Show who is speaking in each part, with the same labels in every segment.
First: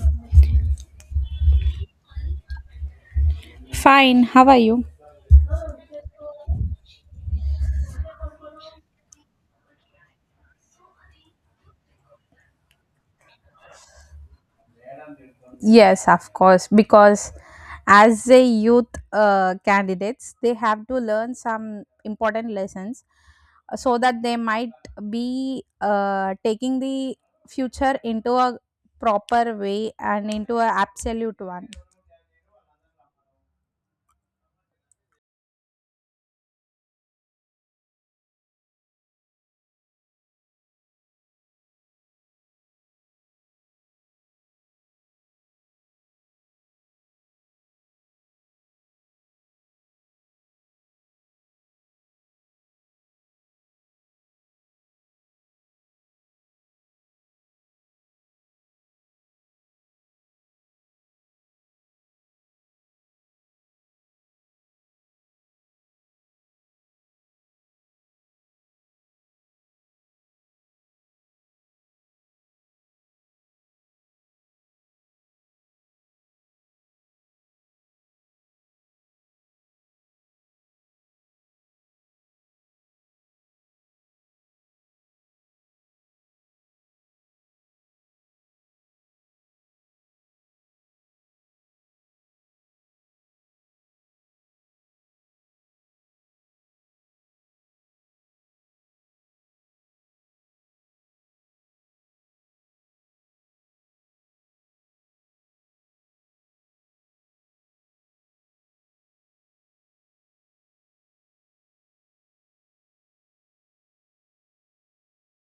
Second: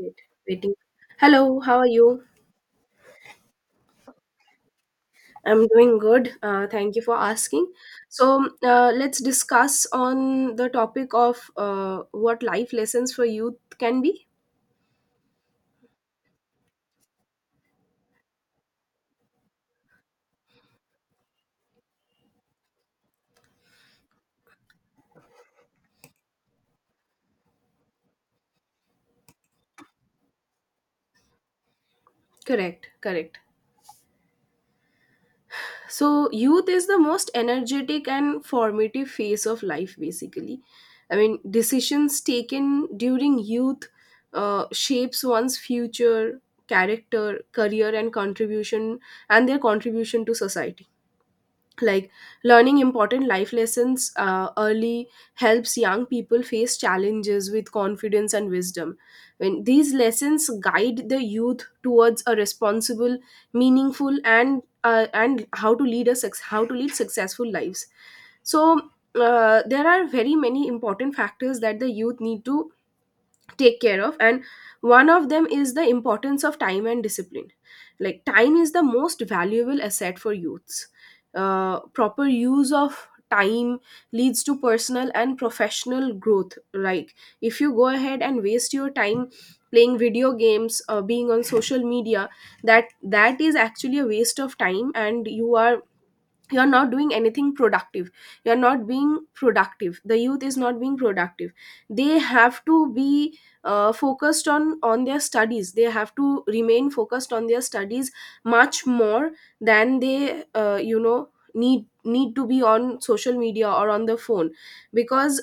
Speaker 1: Wait, waiting. Hello, how are you?
Speaker 2: Fine, how are you?
Speaker 1: I'm doing good. Thank you for asking. So let's discuss on the topic of what life lessons for youth can be.
Speaker 2: Yes, of course, because as a youth candidates, they have to learn some important lessons so that they might be taking the future into a proper way and into a absolute one.
Speaker 1: Correct, correct. So youth is the most energetic and formative phase of life, basically. I mean, decisions taken during youth shapes one's future, character, career, and contribution, and their contribution to society, like learning important life lessons early helps young people face challenges with confidence and wisdom, when these lessons guide the youth towards a responsible, meaningful and how to lead a how to lead successful lives. So there are very many important factors that the youth need to take care of, and one of them is the importance of time and discipline. Like, time is the most valuable asset for youths. Proper use of time leads to personal and professional growth. Like, if you go ahead and waste your time playing video games, being on social media, that is actually a waste of time, and you are, you're not doing anything productive, you're not being productive, the youth is not being productive. They have to be focused on their studies. They have to remain focused on their studies much more than they need to be on social media or on the phone, because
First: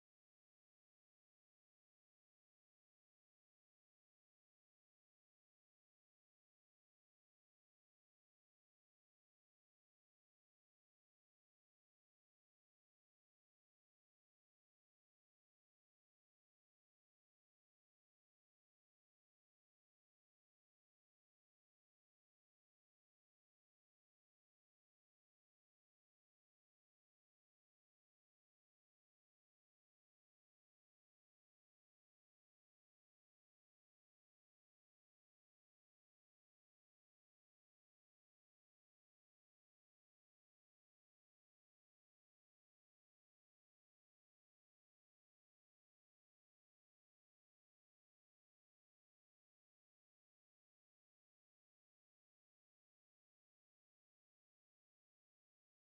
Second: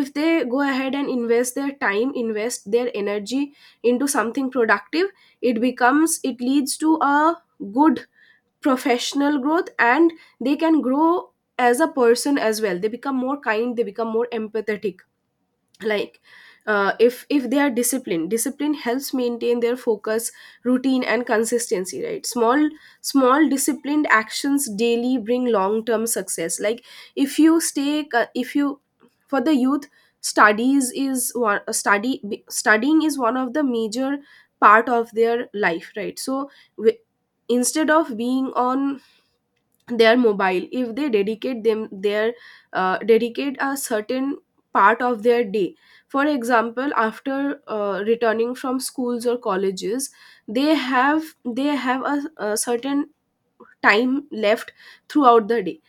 Speaker 1: if they go ahead and invest their time, invest their energy into something productive, it becomes, it leads to a good professional growth, and they can grow as a person as well. They become more kind, they become more empathetic. Like, if they are disciplined, discipline helps maintain their focus, routine and consistency, right? Small, small disciplined actions daily bring long term success. Like, if you stay if you, for the youth, studies is one studying is one of the major part of their life, right? So wi- instead of being on their mobile, if they dedicate them their dedicate a certain part of their day, for example after returning from schools or colleges, they have a certain time left throughout the day,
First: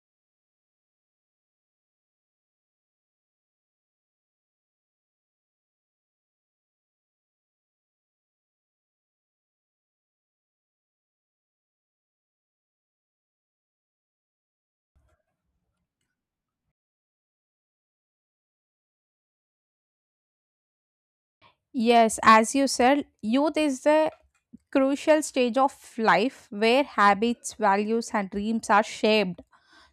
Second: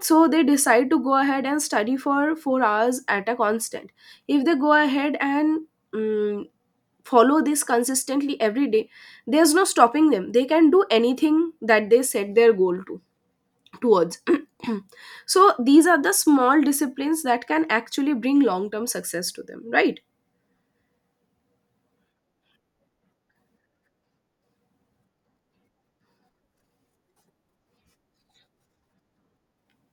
Speaker 1: so they decide to go ahead and study for 4 hours at a constant. If they go ahead and mm follow this consistently every day, there's no stopping them. They can do anything that they set their goal to towards. So these are the small disciplines that can actually bring long term success to them, right?
Speaker 2: Yes, as you said, youth is the crucial stage of life where habits, values, and dreams are shaped.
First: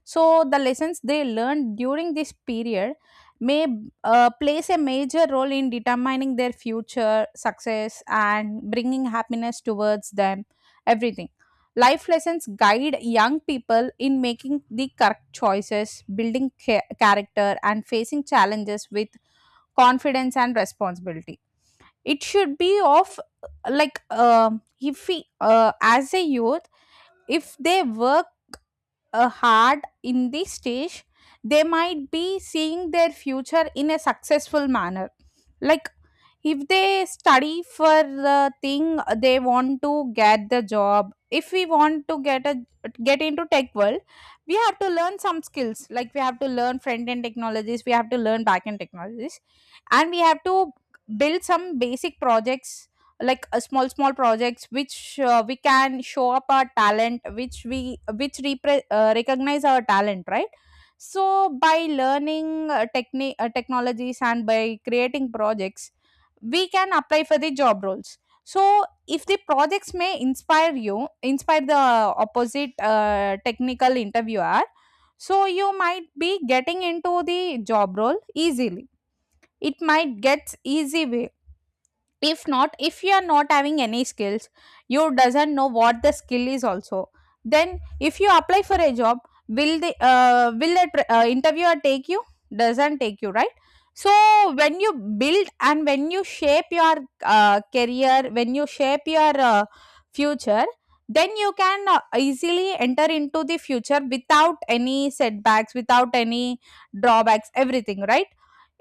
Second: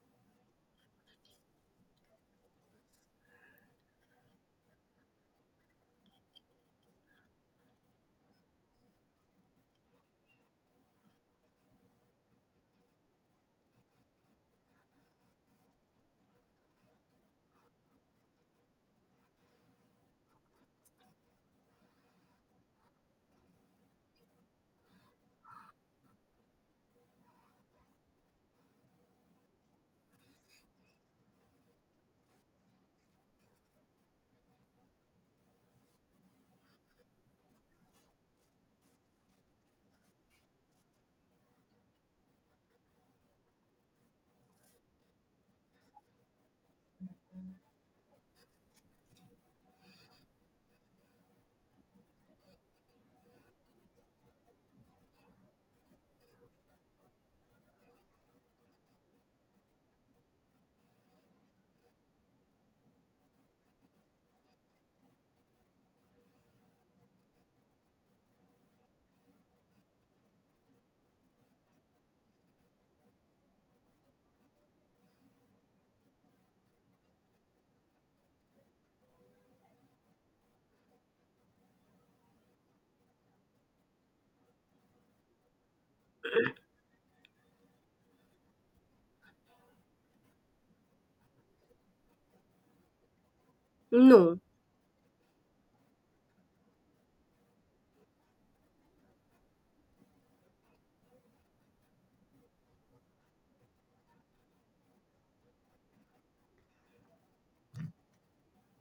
Speaker 2: So, the lessons they learned during this period may plays a major role in determining their future success and bringing happiness towards them. Everything. Life lessons guide young people in making the correct choices, building character, and facing challenges with confidence and responsibility. It should be of, like, if we, as a youth, if they work hard in the stage, they might be seeing their future in a successful manner. Like, if they study for the thing they want to get the job. If we want to get into tech world, we have to learn some skills. Like, we have to learn front end technologies, we have to learn back end technologies, and we have to build some basic projects, like a small projects which we can show up our talent, which we recognize our talent, right? So by learning technologies and by creating projects, we can apply for the job roles. So if the projects may inspire you inspire the opposite technical interviewer, so you might be getting into the job role easily, it might get easy way. If not, if you are not having any skills, you doesn't know what the skill is also, then if you apply for a job, will the interviewer take you? Doesn't take you, right? So
Speaker 1: No,
Speaker 2: when you build and when you shape your career, when you shape your future, then you can easily enter into the future without any setbacks, without any drawbacks, everything, right?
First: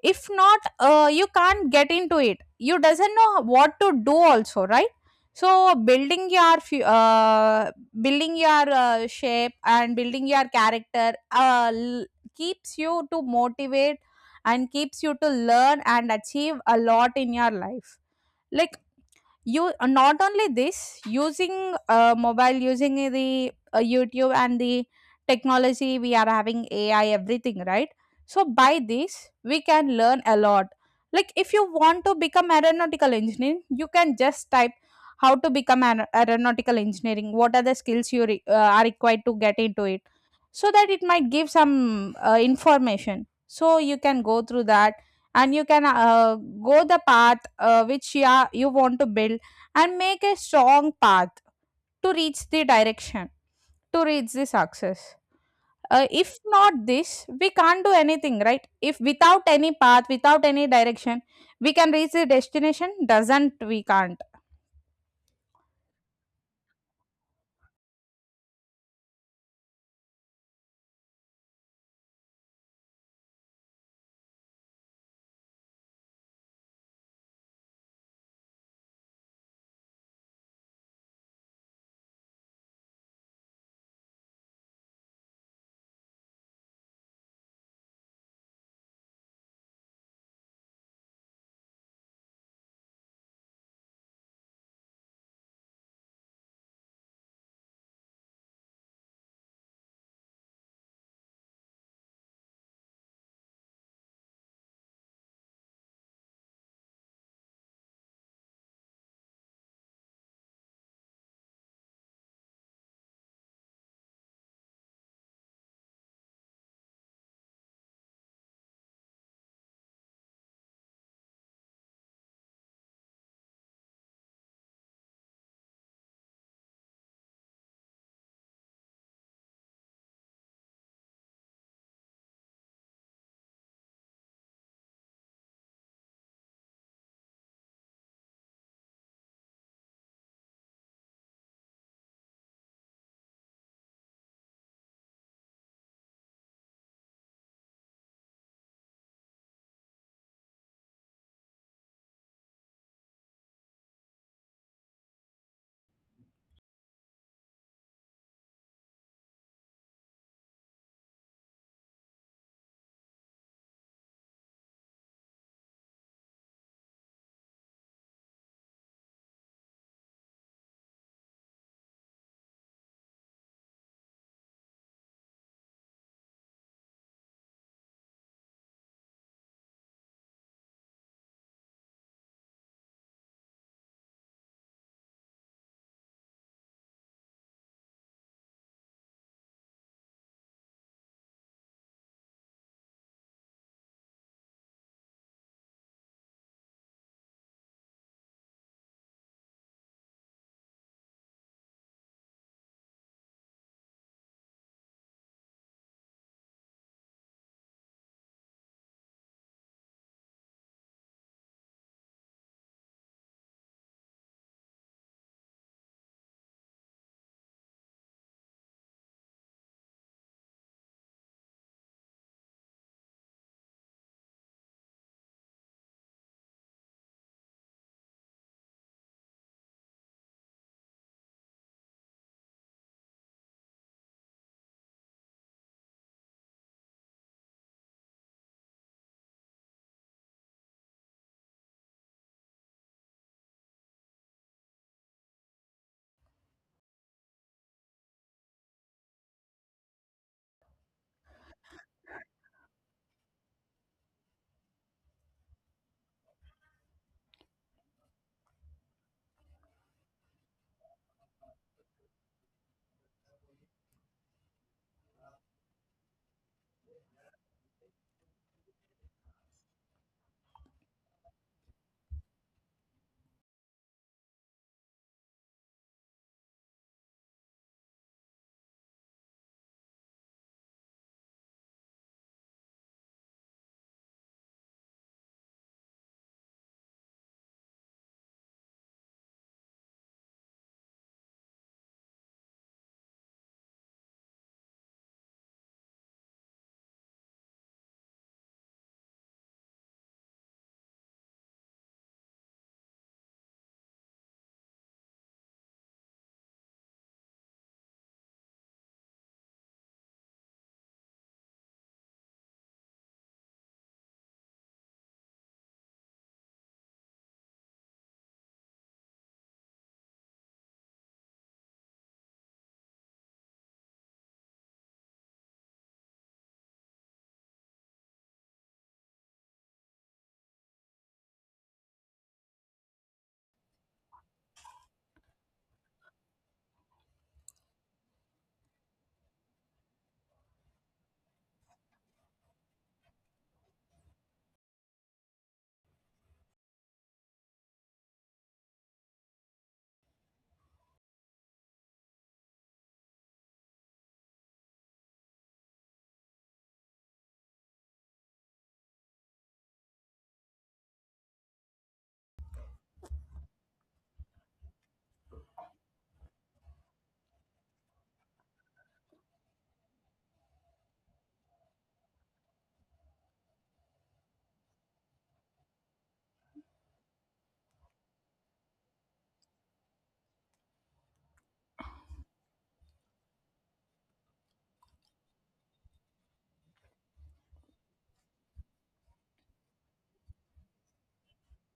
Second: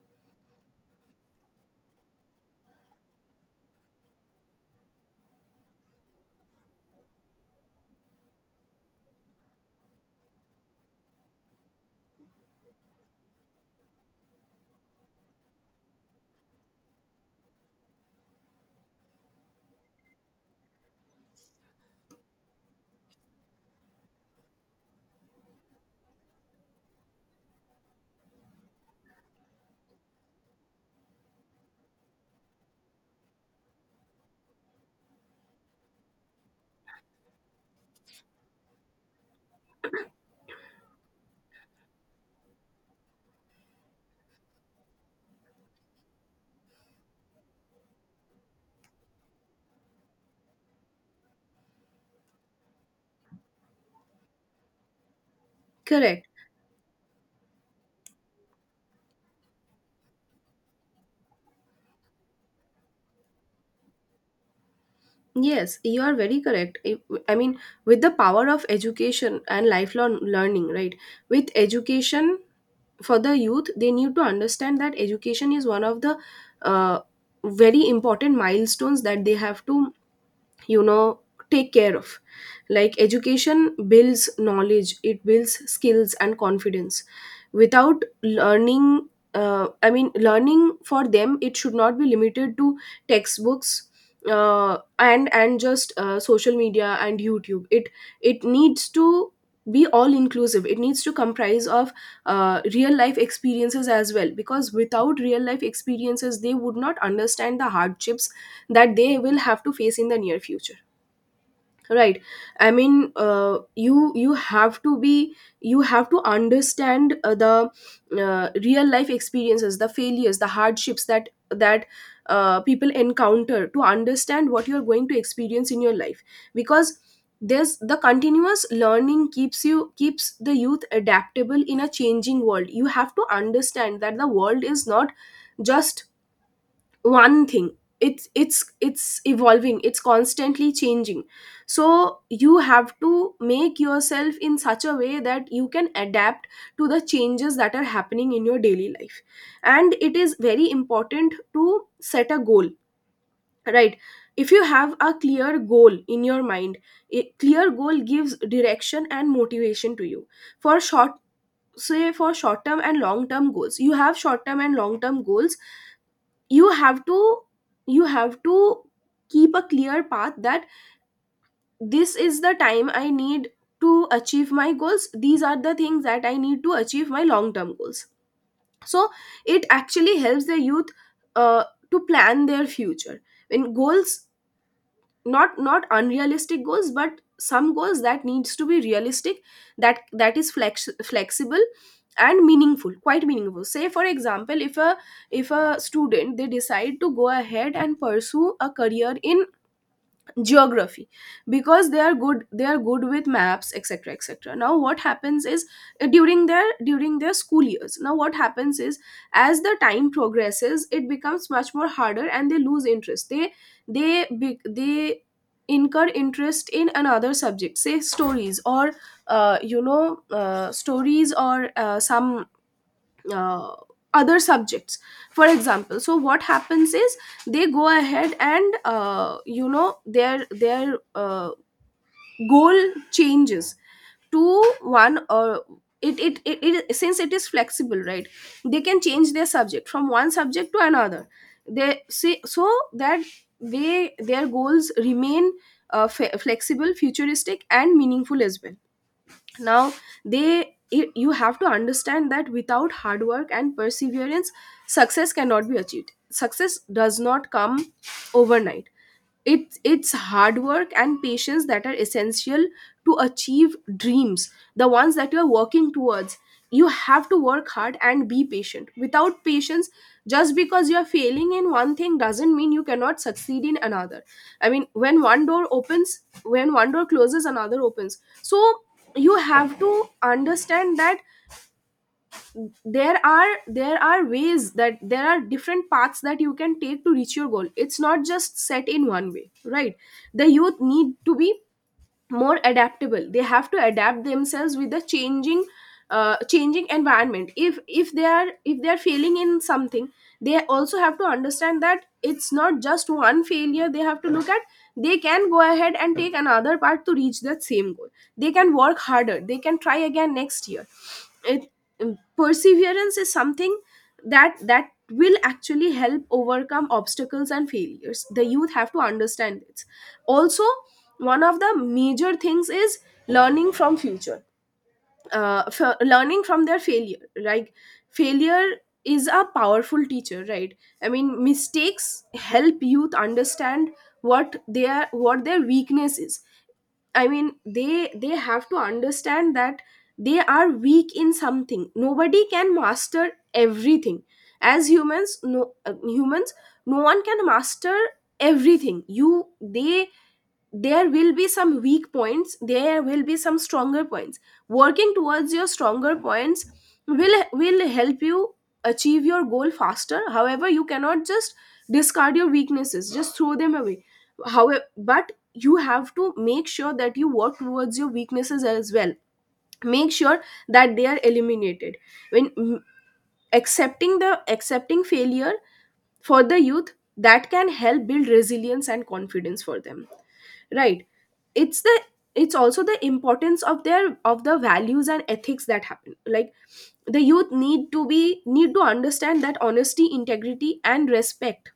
Speaker 2: If not, you can't get into it, you doesn't know what to do also, right? So building your shape and building your character, keeps you to motivate and keeps you to learn and achieve a lot in your life. Like, you not only this, using mobile, using the YouTube and the technology, we are having AI, everything, right? So by this we can learn a lot, like if you want to become aeronautical engineer, you can just type, how to become an aeronautical engineering, what are the skills you are required to get into it, so that it might give some information, so you can go through that, and you can go the path which you want to build, and make a strong path to reach the direction, to reach the success.
Speaker 1: correct.
Speaker 2: If not this, we can't do anything, right? If without any path, without any direction, we can reach the destination, doesn't, we can't.
Speaker 1: Yes, you are very correct. I mean, with the power of education and lifelong learning, right? With education, for the youth, they need to understand that education is one of the uh, very important milestones that they have to, you know, take care of. Like, education builds knowledge, it builds skills and confidence. Without learning, I mean, learning for them, it should not be limited to textbooks, and just social media and youtube. It needs to be all inclusive, it needs to comprise of real life experiences as well, because without real life experiences they would not understand the hardships that they will have to face in the near future, right? I mean, you have to be, you have to understand the real life experiences, the failures, the hardships that people encounter, to understand what you're going to experience in your life. Because there's the continuous learning keeps you, keeps the youth adaptable in a changing world. You have to understand that the world is not just one thing. It's evolving, it's constantly changing. So you have to make yourself in such a way that you can adapt to the changes that are happening in your daily life. And it is very important to set a goal, right? If you have a clear goal in your mind, a clear goal gives direction and motivation to you. For short, say for short term and long term goals, you have short term and long term goals. You have to you have to keep a clear path that this is the time I need to achieve my goals, these are the things that I need to achieve my long term goals. So it actually helps the youth uh, to plan their future. When goals, not unrealistic goals, but some goals that needs to be realistic, that is flexible and meaningful, quite meaningful. Say for example, if a, if a student, they decide to go ahead and pursue a career in geography, because they are good, they are good with maps, etc, etc. Now what happens is, during their school years, now what happens is, as the time progresses, it becomes much more harder and they lose interest. They they incur interest in another subject, say stories, or stories, or some uh, other subjects, for example. So what happens is, they go ahead and, their goal changes to one, or it, it, it, it, since it is flexible, right? They can change their subject from one subject to another, they see, so that they, their goals remain flexible, futuristic and meaningful as well. Now, you have to understand that without hard work and perseverance, success cannot be achieved. Success does not come overnight. It's hard work and patience that are essential to achieve dreams, the ones that you're working towards. You have to work hard and be patient. Without patience, just because you're failing in one thing doesn't mean you cannot succeed in another. I mean, when one door opens, when one door closes, another opens. So you have to understand that there are ways, that there are different paths that you can take to reach your goal. It's not just set in one way, right? The youth need to be more adaptable. They have to adapt themselves with the changing, changing environment. If they are, if they are failing in something, they also have to understand that it's not just one failure they have to look at. They can go ahead and take another part to reach that same goal. They can work harder, they can try again next year. it, Perseverance is something that will actually help overcome obstacles and failures. The youth have to understand this also. One of the major things is learning from future, learning from their failure. Like, failure is a powerful teacher, right? I mean, mistakes help youth understand what their weakness is. I mean, they have to understand that they are weak in something. Nobody can master everything. As humans, humans, no one can master everything. You they there will be some weak points, there will be some stronger points. Working towards your stronger points will help you achieve your goal faster. However, you cannot just discard your weaknesses, just throw them away. However, but you have to make sure that you work towards your weaknesses as well. Make sure that they are eliminated. When accepting the, accepting failure for the youth, that can help build resilience and confidence for them, right? It's the, it's also the importance of their, of the values and ethics that happen. Like, the youth need to be, need to understand that honesty, integrity and respect,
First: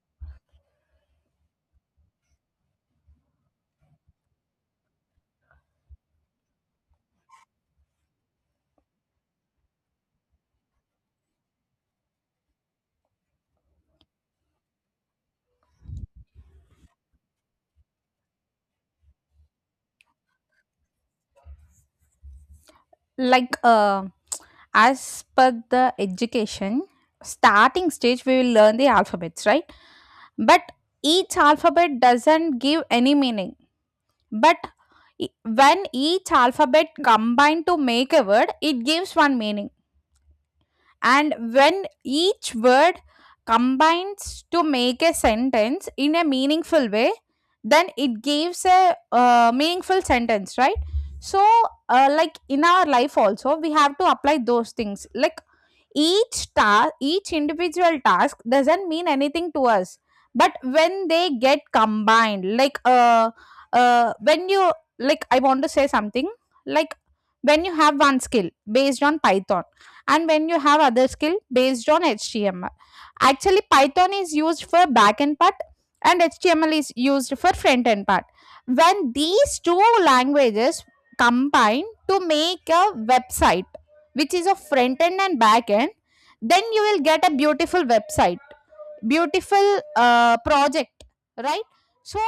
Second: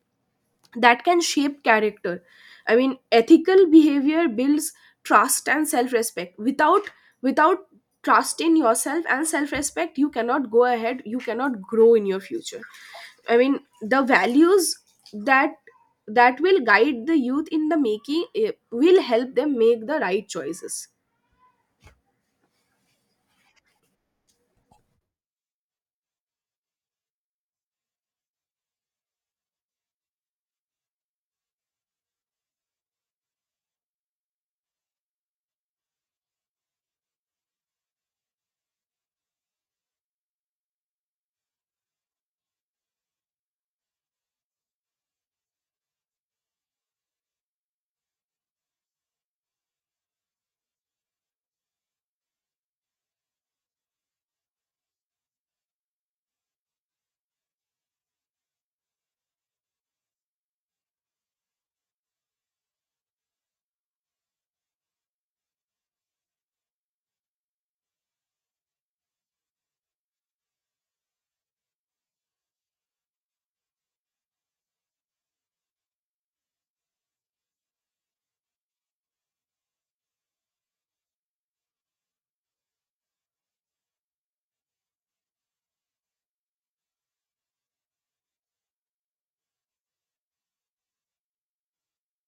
Speaker 1: that can shape character. I mean, ethical behavior builds trust and self-respect. Without trust in yourself and self-respect, you cannot go ahead. You cannot grow in your future. I mean, the values that that will guide the youth in the making, eh, will help them make the right choices.
Speaker 2: Like, as per the education starting stage, we will learn the alphabets, right? But each alphabet doesn't give any meaning, but when each alphabet combine to make a word, it gives one meaning, and when each word combines to make a sentence in a meaningful way, then it gives a meaningful sentence, right? So, like in our life also we have to apply those things, like each task, each individual task doesn't mean anything to us, but when they get combined, like, when you, like, I want to say something, like, when you have one skill based on Python, and when you have other skill based on HTML. Actually, Python is used for backend part, and HTML is used for front end part. When these two languages combine to make a website which is a front end and back end, then you will get a beautiful website, beautiful project, right? So,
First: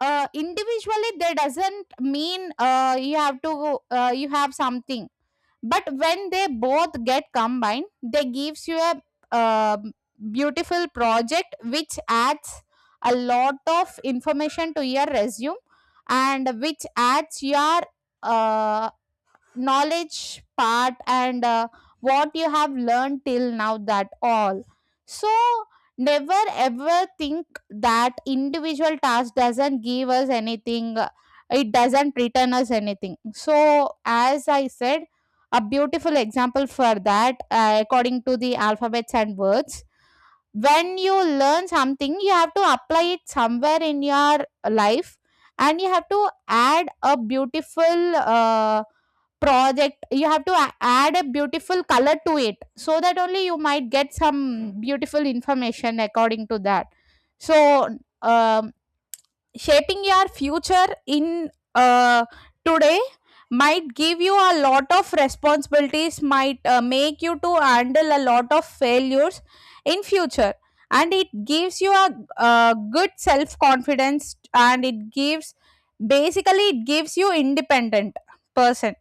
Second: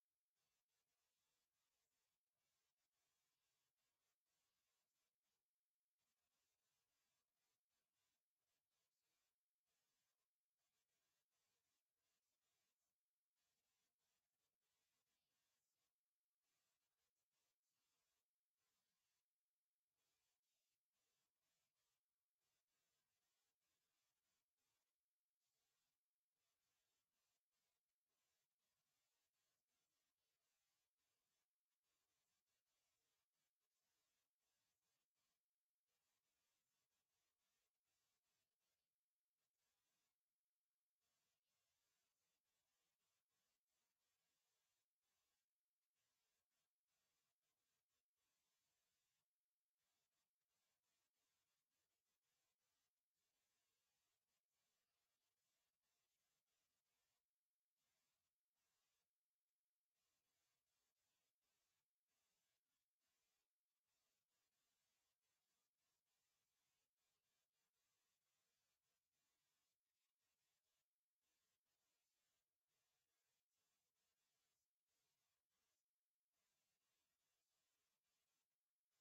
Speaker 2: individually they doesn't mean, you have to, you have something, but when they both get combined they gives you a um beautiful project, which adds a lot of information to your resume, and which adds your uh, knowledge part, and what you have learned till now, that all. So, never ever think that individual task doesn't give us anything, it doesn't return us anything, so as I said, a beautiful example for that, according to the alphabets and words, when you learn something, you have to apply it somewhere in your life, and you have to add a beautiful project, you have to add a beautiful color to it, so that only you might get some beautiful information according to that. So, um, shaping your future in today might give you a lot of responsibilities, might make you to handle a lot of failures in future, and it gives you a good self confidence, and it gives, basically it gives you independent person.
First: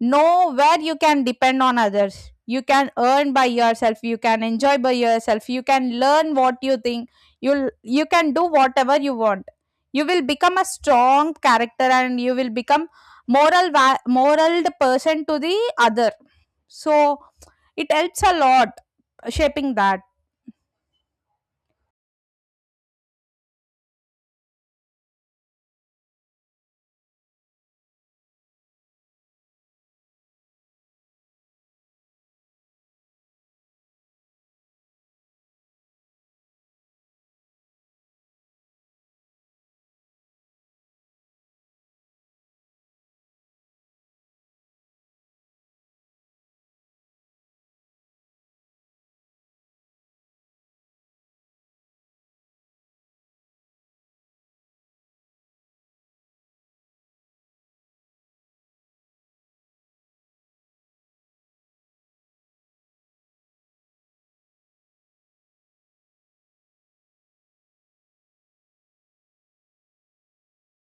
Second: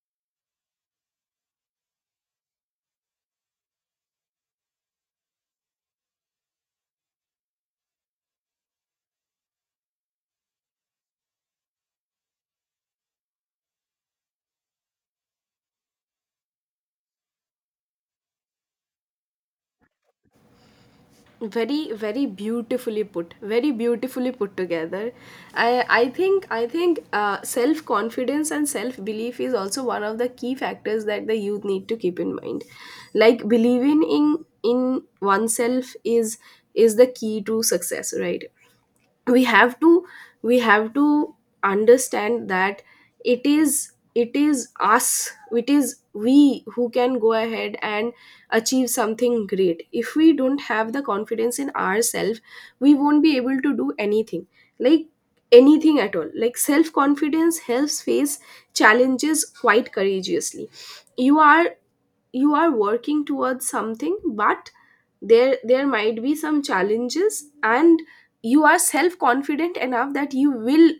Speaker 2: Know where you can depend on others. You can earn by yourself. You can enjoy by yourself. You can learn what you think. You can do whatever you want. You will become a strong character, and you will become moral person to the other. So it helps a lot, shaping that.
Speaker 1: Very, very beautifully put, very beautifully put together. I think self confidence and self belief is also one of the key factors that the youth need to keep in mind. Like, believing in oneself is the key to success, right? We have to we have to understand that it is us, it is we who can go ahead and achieve something great. If we don't have the confidence in ourselves, we won't be able to do anything. Like, anything at all. Like, self confidence helps face challenges quite courageously. You are you are working towards something, but there might be some challenges, and you are self confident enough that you will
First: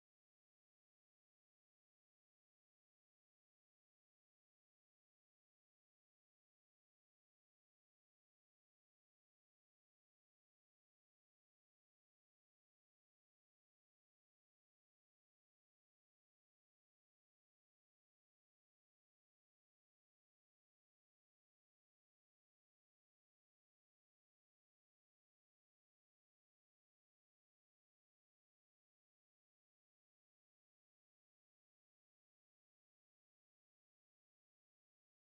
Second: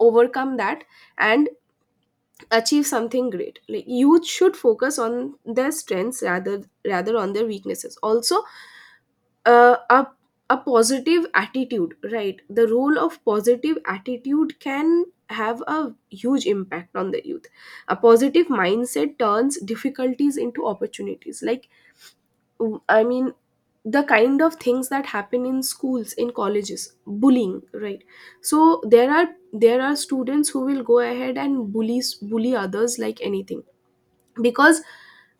Speaker 1: overcome that and achieve something great. Like, youth should focus on their strengths, rather on their weaknesses also. Uh, a a positive attitude, right? The role of positive attitude can have a huge impact on the youth. A positive mindset turns difficulties into opportunities. Like, I mean, the kind of things that happen in schools, in colleges, bullying, right? So there are students who will go ahead and bully others like anything because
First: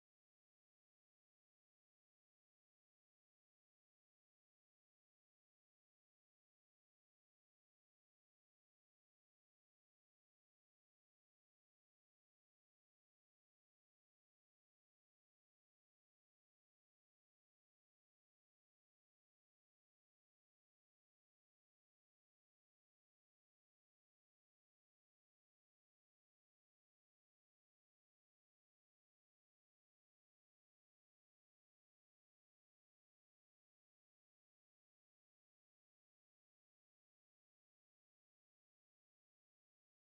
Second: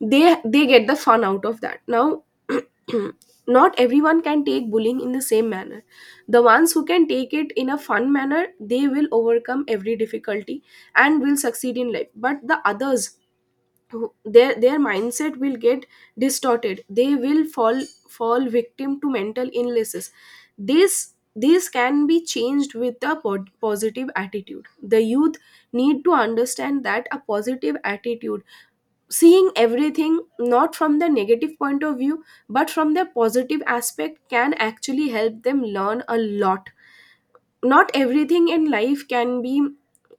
Speaker 1: they get the fun out of that. Now, not everyone can take bullying in the same manner. The ones who can take it in a fun manner, they will overcome every difficulty and will succeed in life. But the others their mindset will get distorted. They will fall victim to mental illnesses. This this can be changed with a positive attitude. The youth need to understand that a positive attitude, seeing everything not from the negative point of view but from the positive aspect, can actually help them learn a lot. Not everything in life can be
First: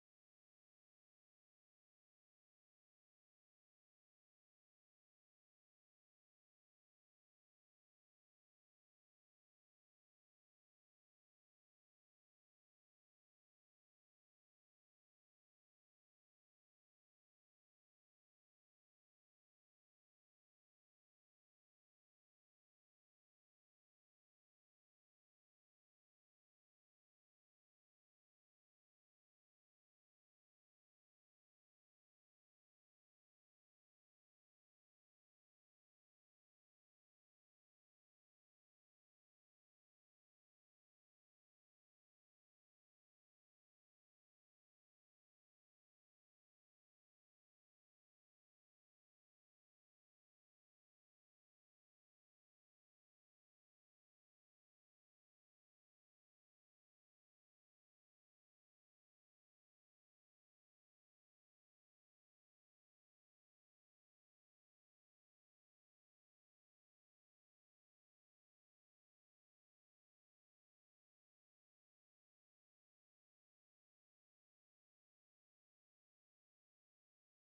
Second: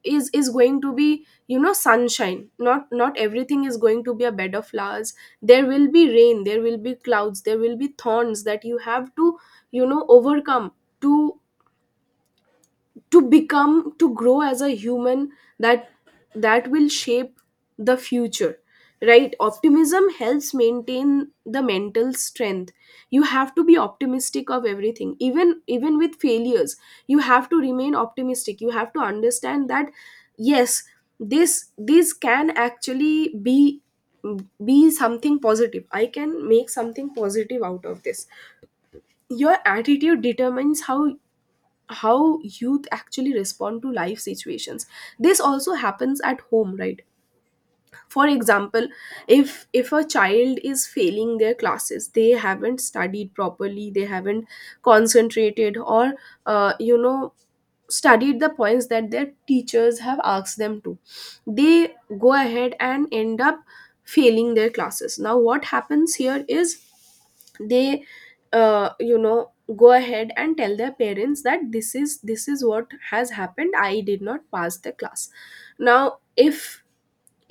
Speaker 1: is going to be, sunshine. Not everything is going to be a bed of flowers. There will be rain, there will be clouds, there will be thorns that you have to, overcome, to to become to grow as a human. That that will shape the future, right? Optimism helps maintain the mental strength. You have to be optimistic of everything, even with failures. You have to remain optimistic. You have to understand that yes, this can actually be something positive. I can make something positive out of this. Your attitude determines how youth actually respond to life situations. This also happens at home, right? For example, if a child is failing their classes, they haven't studied properly, they haven't concentrated or uh, you know studied the points that their teachers have asked them to, they go ahead and end up failing their classes. Now what happens here is they uh, you know go ahead and tell their parents that this is what has happened. I did not pass the class. Now if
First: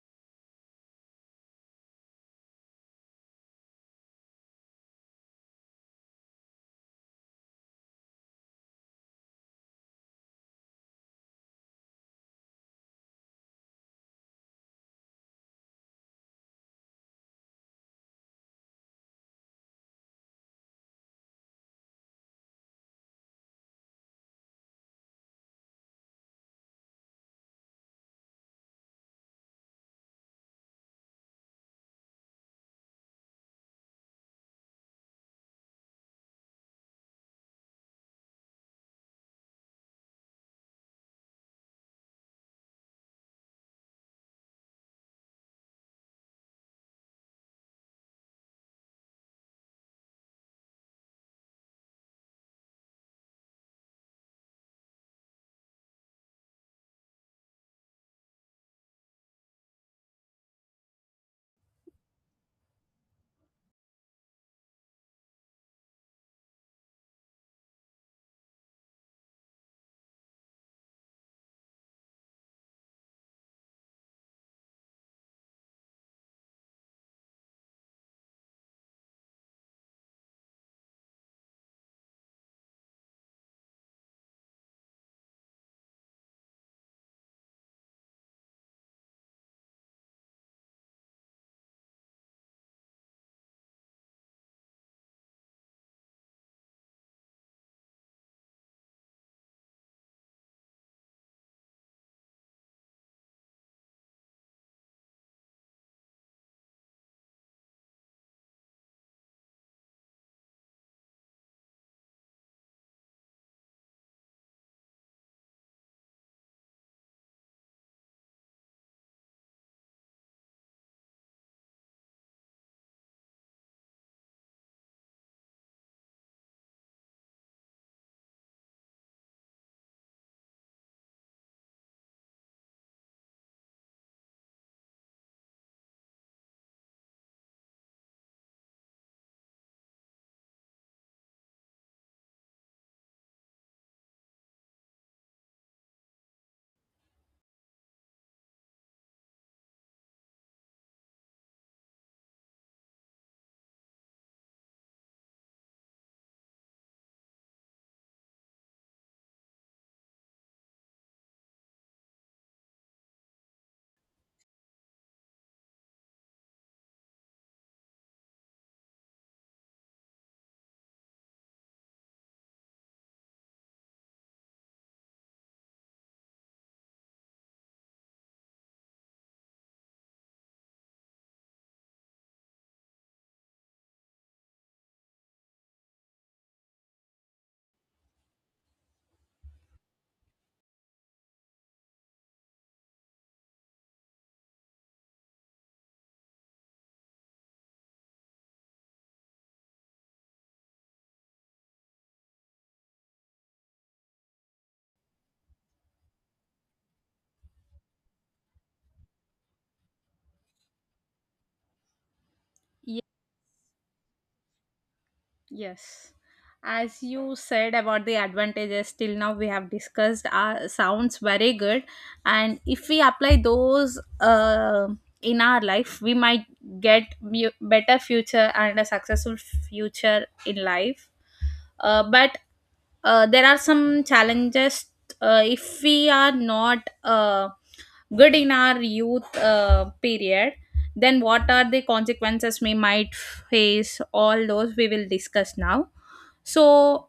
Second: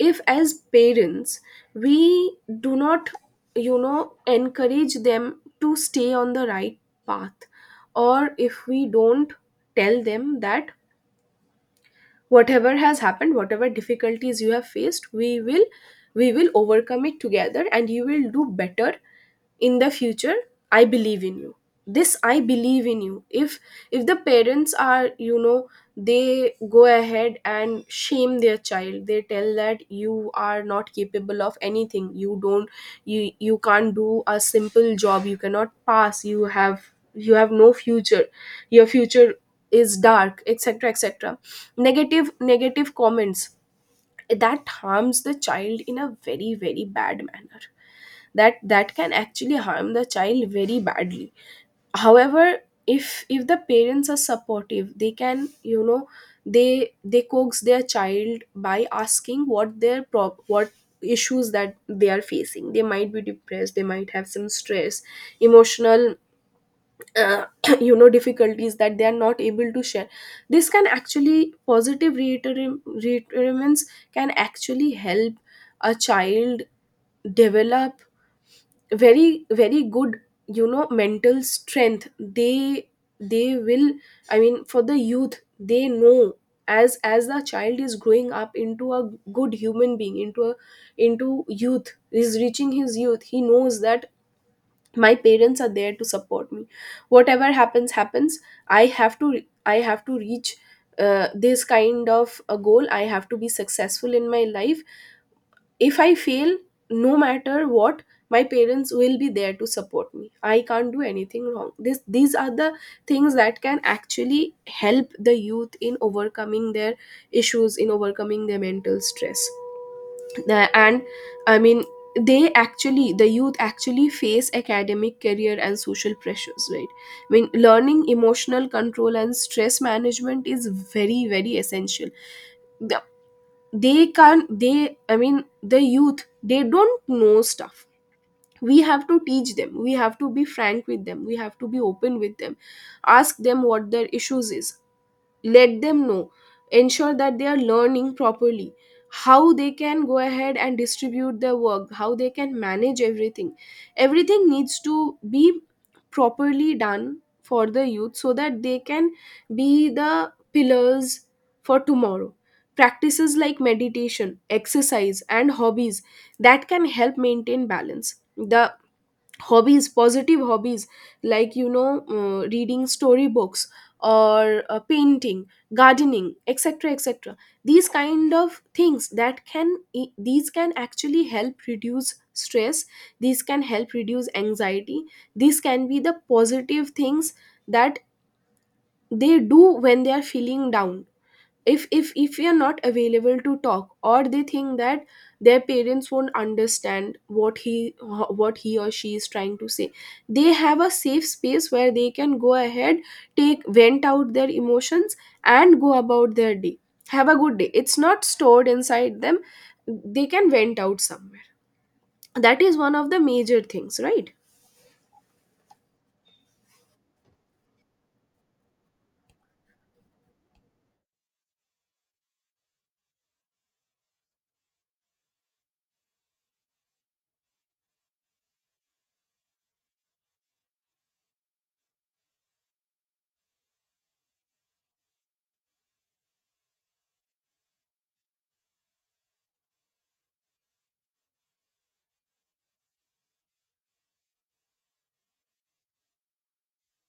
Speaker 1: if as parents we do not, encourage them to stay on the right path, or if we don't tell them that whatever has happened, whatever difficulties you have faced, we will overcome it together and you will do better in the future. I believe in you. This, I believe in you. If the parents are, they go ahead and shame their child, they tell that you are not capable of anything, you don't, you can't do a simple job, you cannot pass, you have no future, your future is dark, etc, etc. Negative comments, that harms the child in a very very bad manner. That can actually harm the child very badly. However, if the parents are supportive, they can, they coax their child by asking what their what issues that they are facing. They might be depressed, they might have some stress, emotional uh, difficulties that they are not able to share. This can actually, positive reiterations can actually help a child develop very very good, mental strength. They will, for the youth, they know, as the child is growing up into a good human being, into a, into youth, is reaching his youth, he knows that my parents are there to support me. Whatever happens happens. I have to reach this kind of a goal. I have to be successful in my life. If I fail, no matter what, my parents will be there to support me. I can't do anything wrong. This These are the things that can actually help the youth in overcoming their issues, in overcoming their mental stress. And I mean they actually, the youth actually face academic, career, and social pressures, right? I mean, learning emotional control and stress management is very very essential. The- they can't, they I mean the youth, they don't know stuff. We have to teach them, we have to be frank with them, we have to be open with them. Ask them what their issues is, let them know, ensure that they are learning properly, how they can go ahead and distribute their work, how they can manage everything. Everything needs to be properly done for the youth, so that they can be the pillars for tomorrow. Practices like meditation, exercise, and hobbies, that can help maintain balance. The hobbies, positive hobbies, like, reading storybooks, or painting, gardening, etc, etc. These kind of things that can these can actually help reduce stress. These can help reduce anxiety. These can be the positive things that they do when they are feeling down. If we are not available to talk, or they think that their parents won't understand what he, what he or she is trying to say, they have a safe space where they can go ahead, take, vent out their emotions, and go about their day. Have a good day. It's not stored inside them. They can vent out somewhere. That is one of the major things, right?
Speaker 2: Yes. As you said about the advantages, till now we have discussed, sounds very good. And if we apply those in our life, we might get mu better future and a successful future in life, but there are some challenges, if we are not good in our youth period, then what are the consequences we might face, all those we will discuss now. So,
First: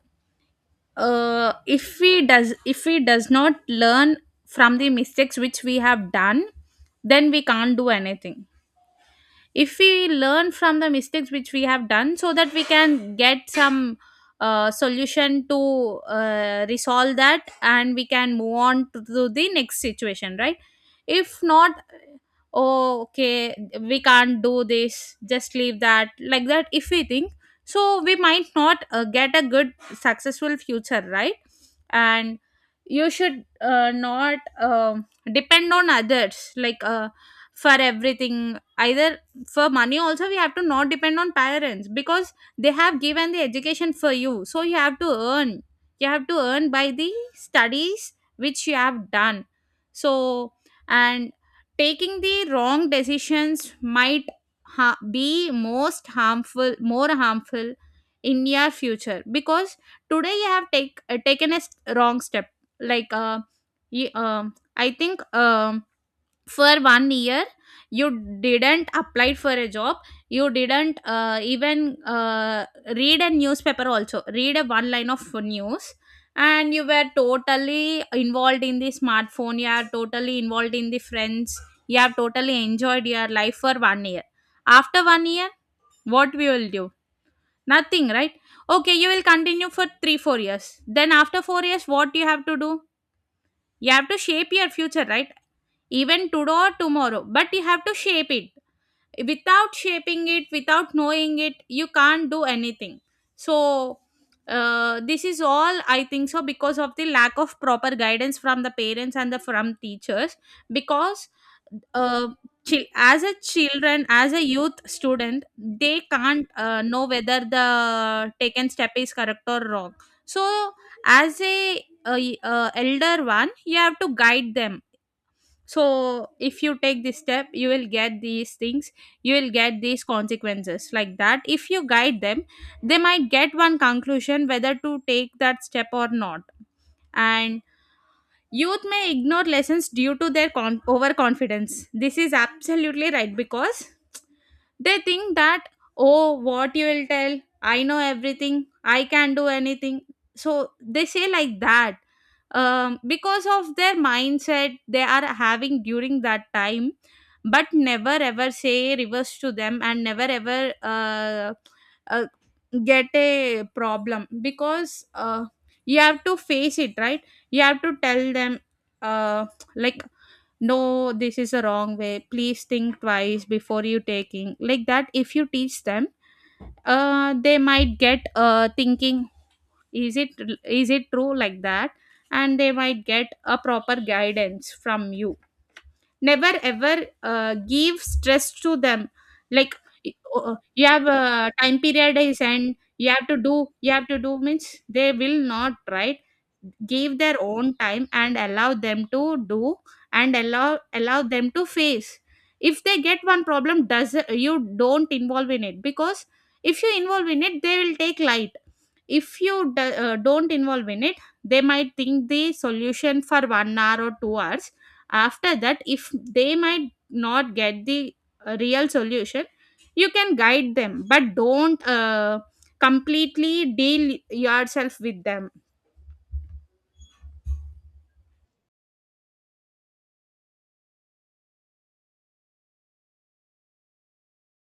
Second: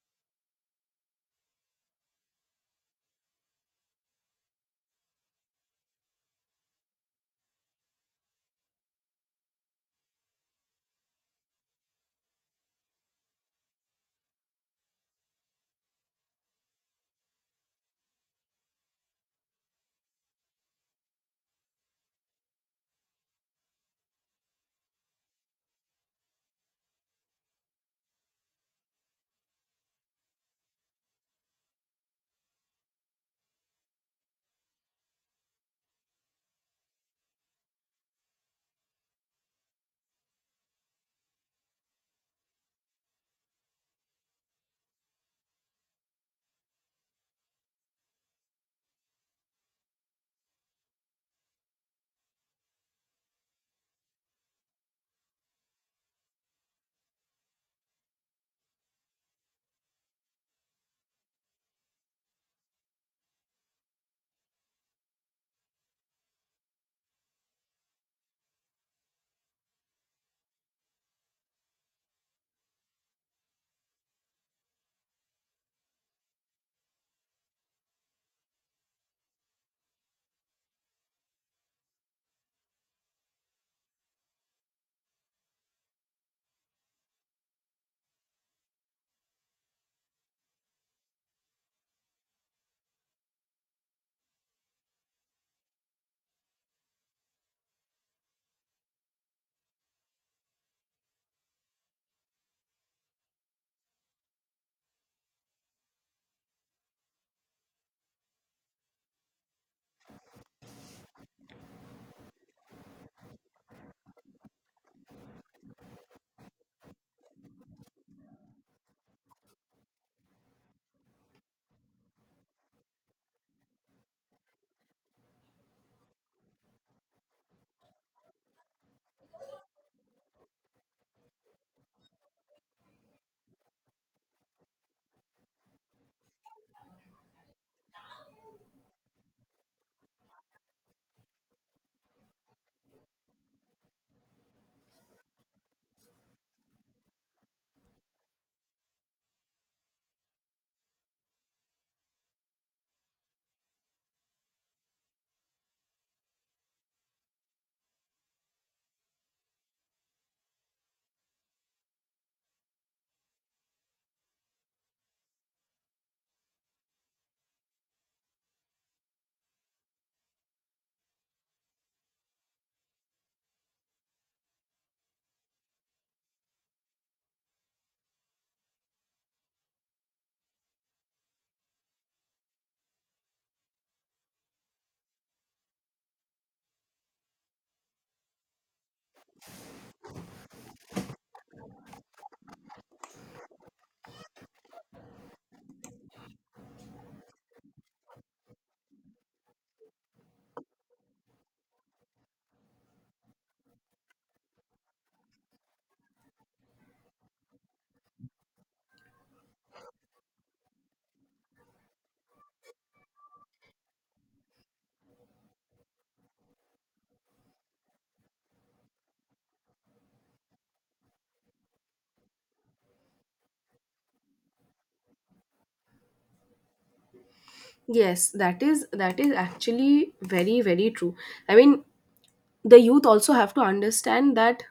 Speaker 2: if we does not learn from the mistakes which we have done, then we can't do anything. If we learn from the mistakes which we have done, so that we can get some solution to resolve that, and we can move on to the next situation, right? If not, oh okay, we can't do this, just leave that like that, if we think, so we might not get a good successful future, right? And you should not depend on others, like, for everything, either for money also, we have to not depend on parents, because they have given the education for you, so you have to earn, you have to earn by the studies which you have done. So, and taking the wrong decisions might be most harmful, more harmful in your future, because today you have taken a wrong step. Like, you, I think, for one year you didn't apply for a job, you didn't even read a newspaper, also read a one line of news, and you were totally involved in the smartphone, you are totally involved in the friends, you have totally enjoyed your life for one year. After one year, what we will do? Nothing, right? Okay, you will continue for 3 4 years, then after 4 years what you have to do? You have to shape your future, right? Even today or tomorrow, but you have to shape it. Without shaping it, without knowing it, you can't do anything. So, this is all I think, so because of the lack of proper guidance from the parents and the from teachers, because, uh, as a children, as a youth student, they can't know whether the taken step is correct or wrong. So as a elder one, you have to guide them, so if you take this step you will get these things, you will get these consequences, like that, if you guide them they might get one conclusion whether to take that step or not. And youth may ignore lessons due to their overconfidence, this is absolutely right, because they think that, oh, what you will tell, I know everything, I can do anything. So they say like that. Because of their mindset they are having during that time, but never ever say reverse to them, and never ever uh, get a problem, because you have to face it, right? You have to tell them, uh, like, no, this is a wrong way, please think twice before you taking like that, if you teach them they might get thinking, is it, is it true like that, and they might get a proper guidance from you. Never ever give stress to them, like, you have a time period is, and you have to do means they will not, right? Give their own time and allow them to do, and allow them to face, if they get one problem does, you don't involve in it, because if you involve in it they will take light. If you do, don't involve in it, they might think the solution for one hour or 2 hours, after that if they might not get the real solution, you can guide them, but don't completely deal yourself with them.
Speaker 1: Yes, that is actually very very true. I mean, the youth also have to understand that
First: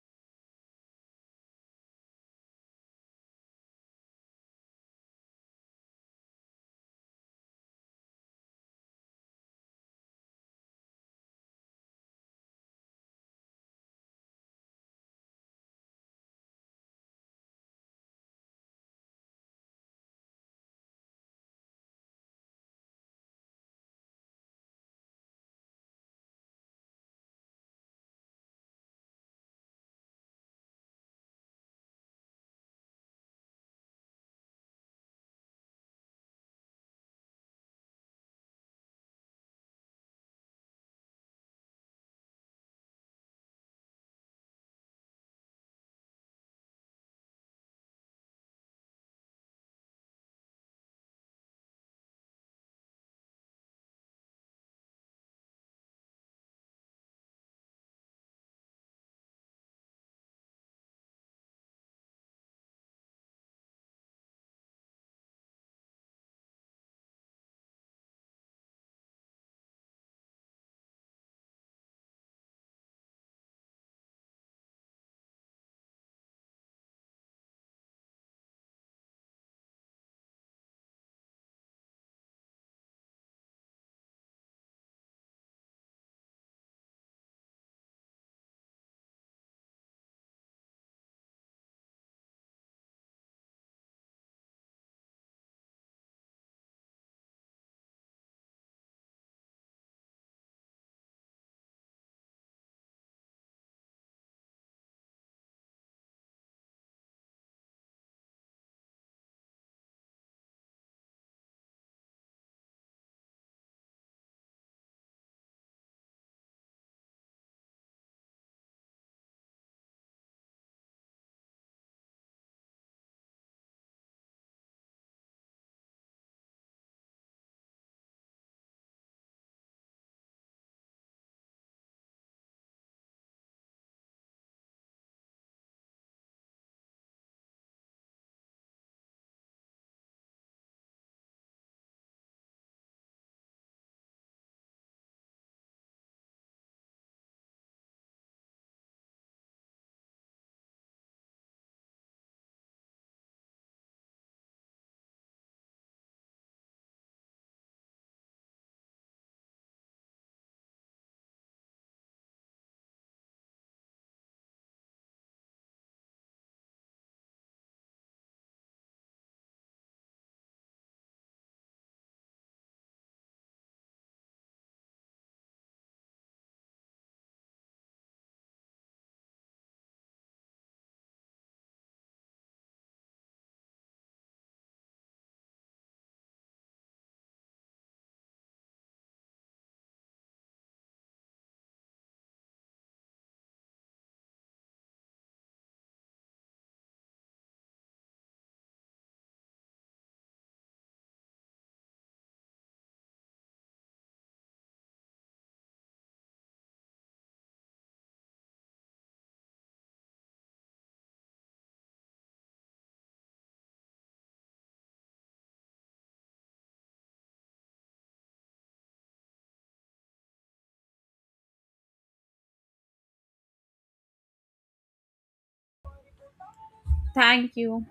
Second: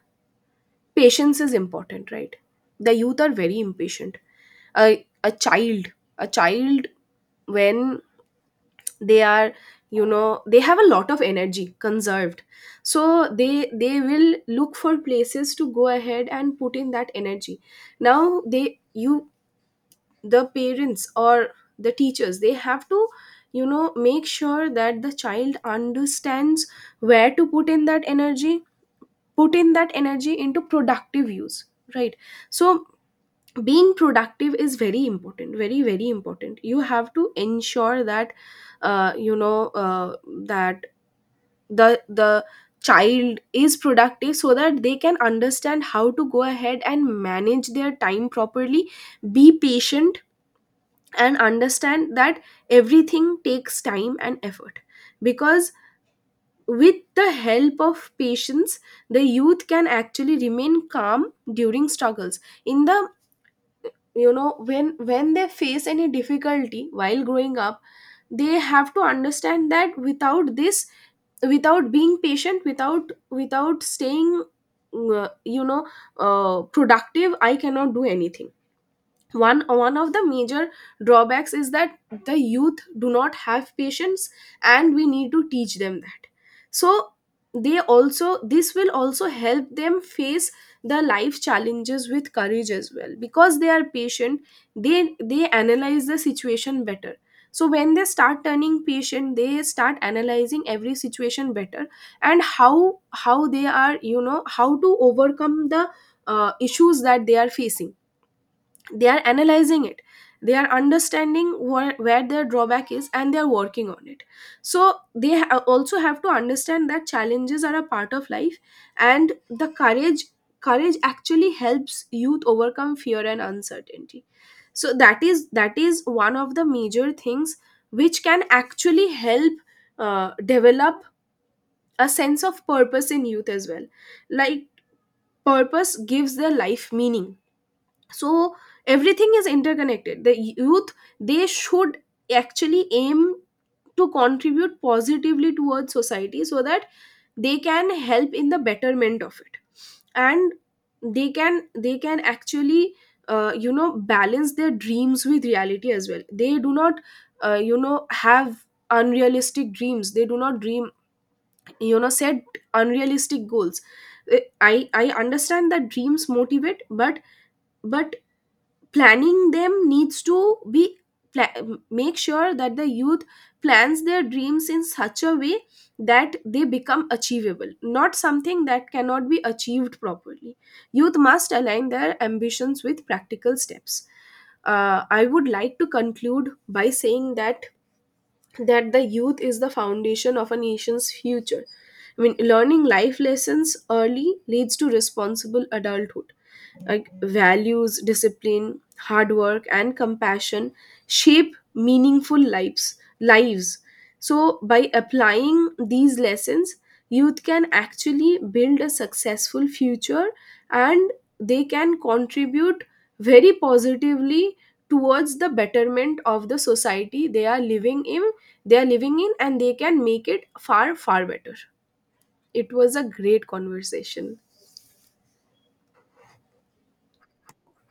Speaker 1: patience is important, right? The youth are very impatient. A child, a child, when they are, they have a lot of energy conserved. So they will look for places to go ahead and put in that energy. Now they you The parents, or the teachers, they have to, make sure that the child understands where to put in that energy, put in that energy into productive use, right? So being productive is very important, very very important. You have to ensure that, uh, you know uh, that the child is productive so that they can understand how to go ahead and manage their time properly, be patient, and understand that everything takes time and effort. Because with the help of patience, the youth can actually remain calm during struggles, in the, when they face any difficulty while growing up, they have to understand that without this, without being patient, without staying uh, you know productive, I cannot do anything. One of the major drawbacks is that the youth do not have patience, and we need to teach them that. So they also, this will also help them face the life challenges with courage as well, because they are patient. They analyze the situation better. So when they start turning patient, they start analyzing every situation better, and how they are, how to overcome the issues that they are facing. They are analyzing it, they are understanding where their drawback is and they are working on it. So they also have to understand that challenges are a part of life, and the courage, courage actually helps youth overcome fear and uncertainty. So that is, that is one of the major things which can actually help develop a sense of purpose in youth as well. Like, purpose gives their life meaning. So everything is interconnected. The youth, they should actually aim to contribute positively towards society, so that they can help in the betterment of it. And they can, they can actually, balance their dreams with reality as well. They do not, have unrealistic dreams. They do not dream, set unrealistic goals. Uh, I understand that dreams motivate, but planning them needs to be, make sure that the youth plans their dreams in such a way that they become achievable, not something that cannot be achieved properly. Youth must align their ambitions with practical steps. I would like to conclude by saying that, that the youth is the foundation of a nation's future. I mean, learning life lessons early leads to responsible adulthood. Like, values, discipline, hard work, and compassion shape meaningful lives. Lives. So by applying these lessons, youth can actually build a successful future, and they can contribute very positively towards the betterment of the society they are living in, they are living in, and they can make it far far better. It was a great conversation.
Speaker 2: Thank you.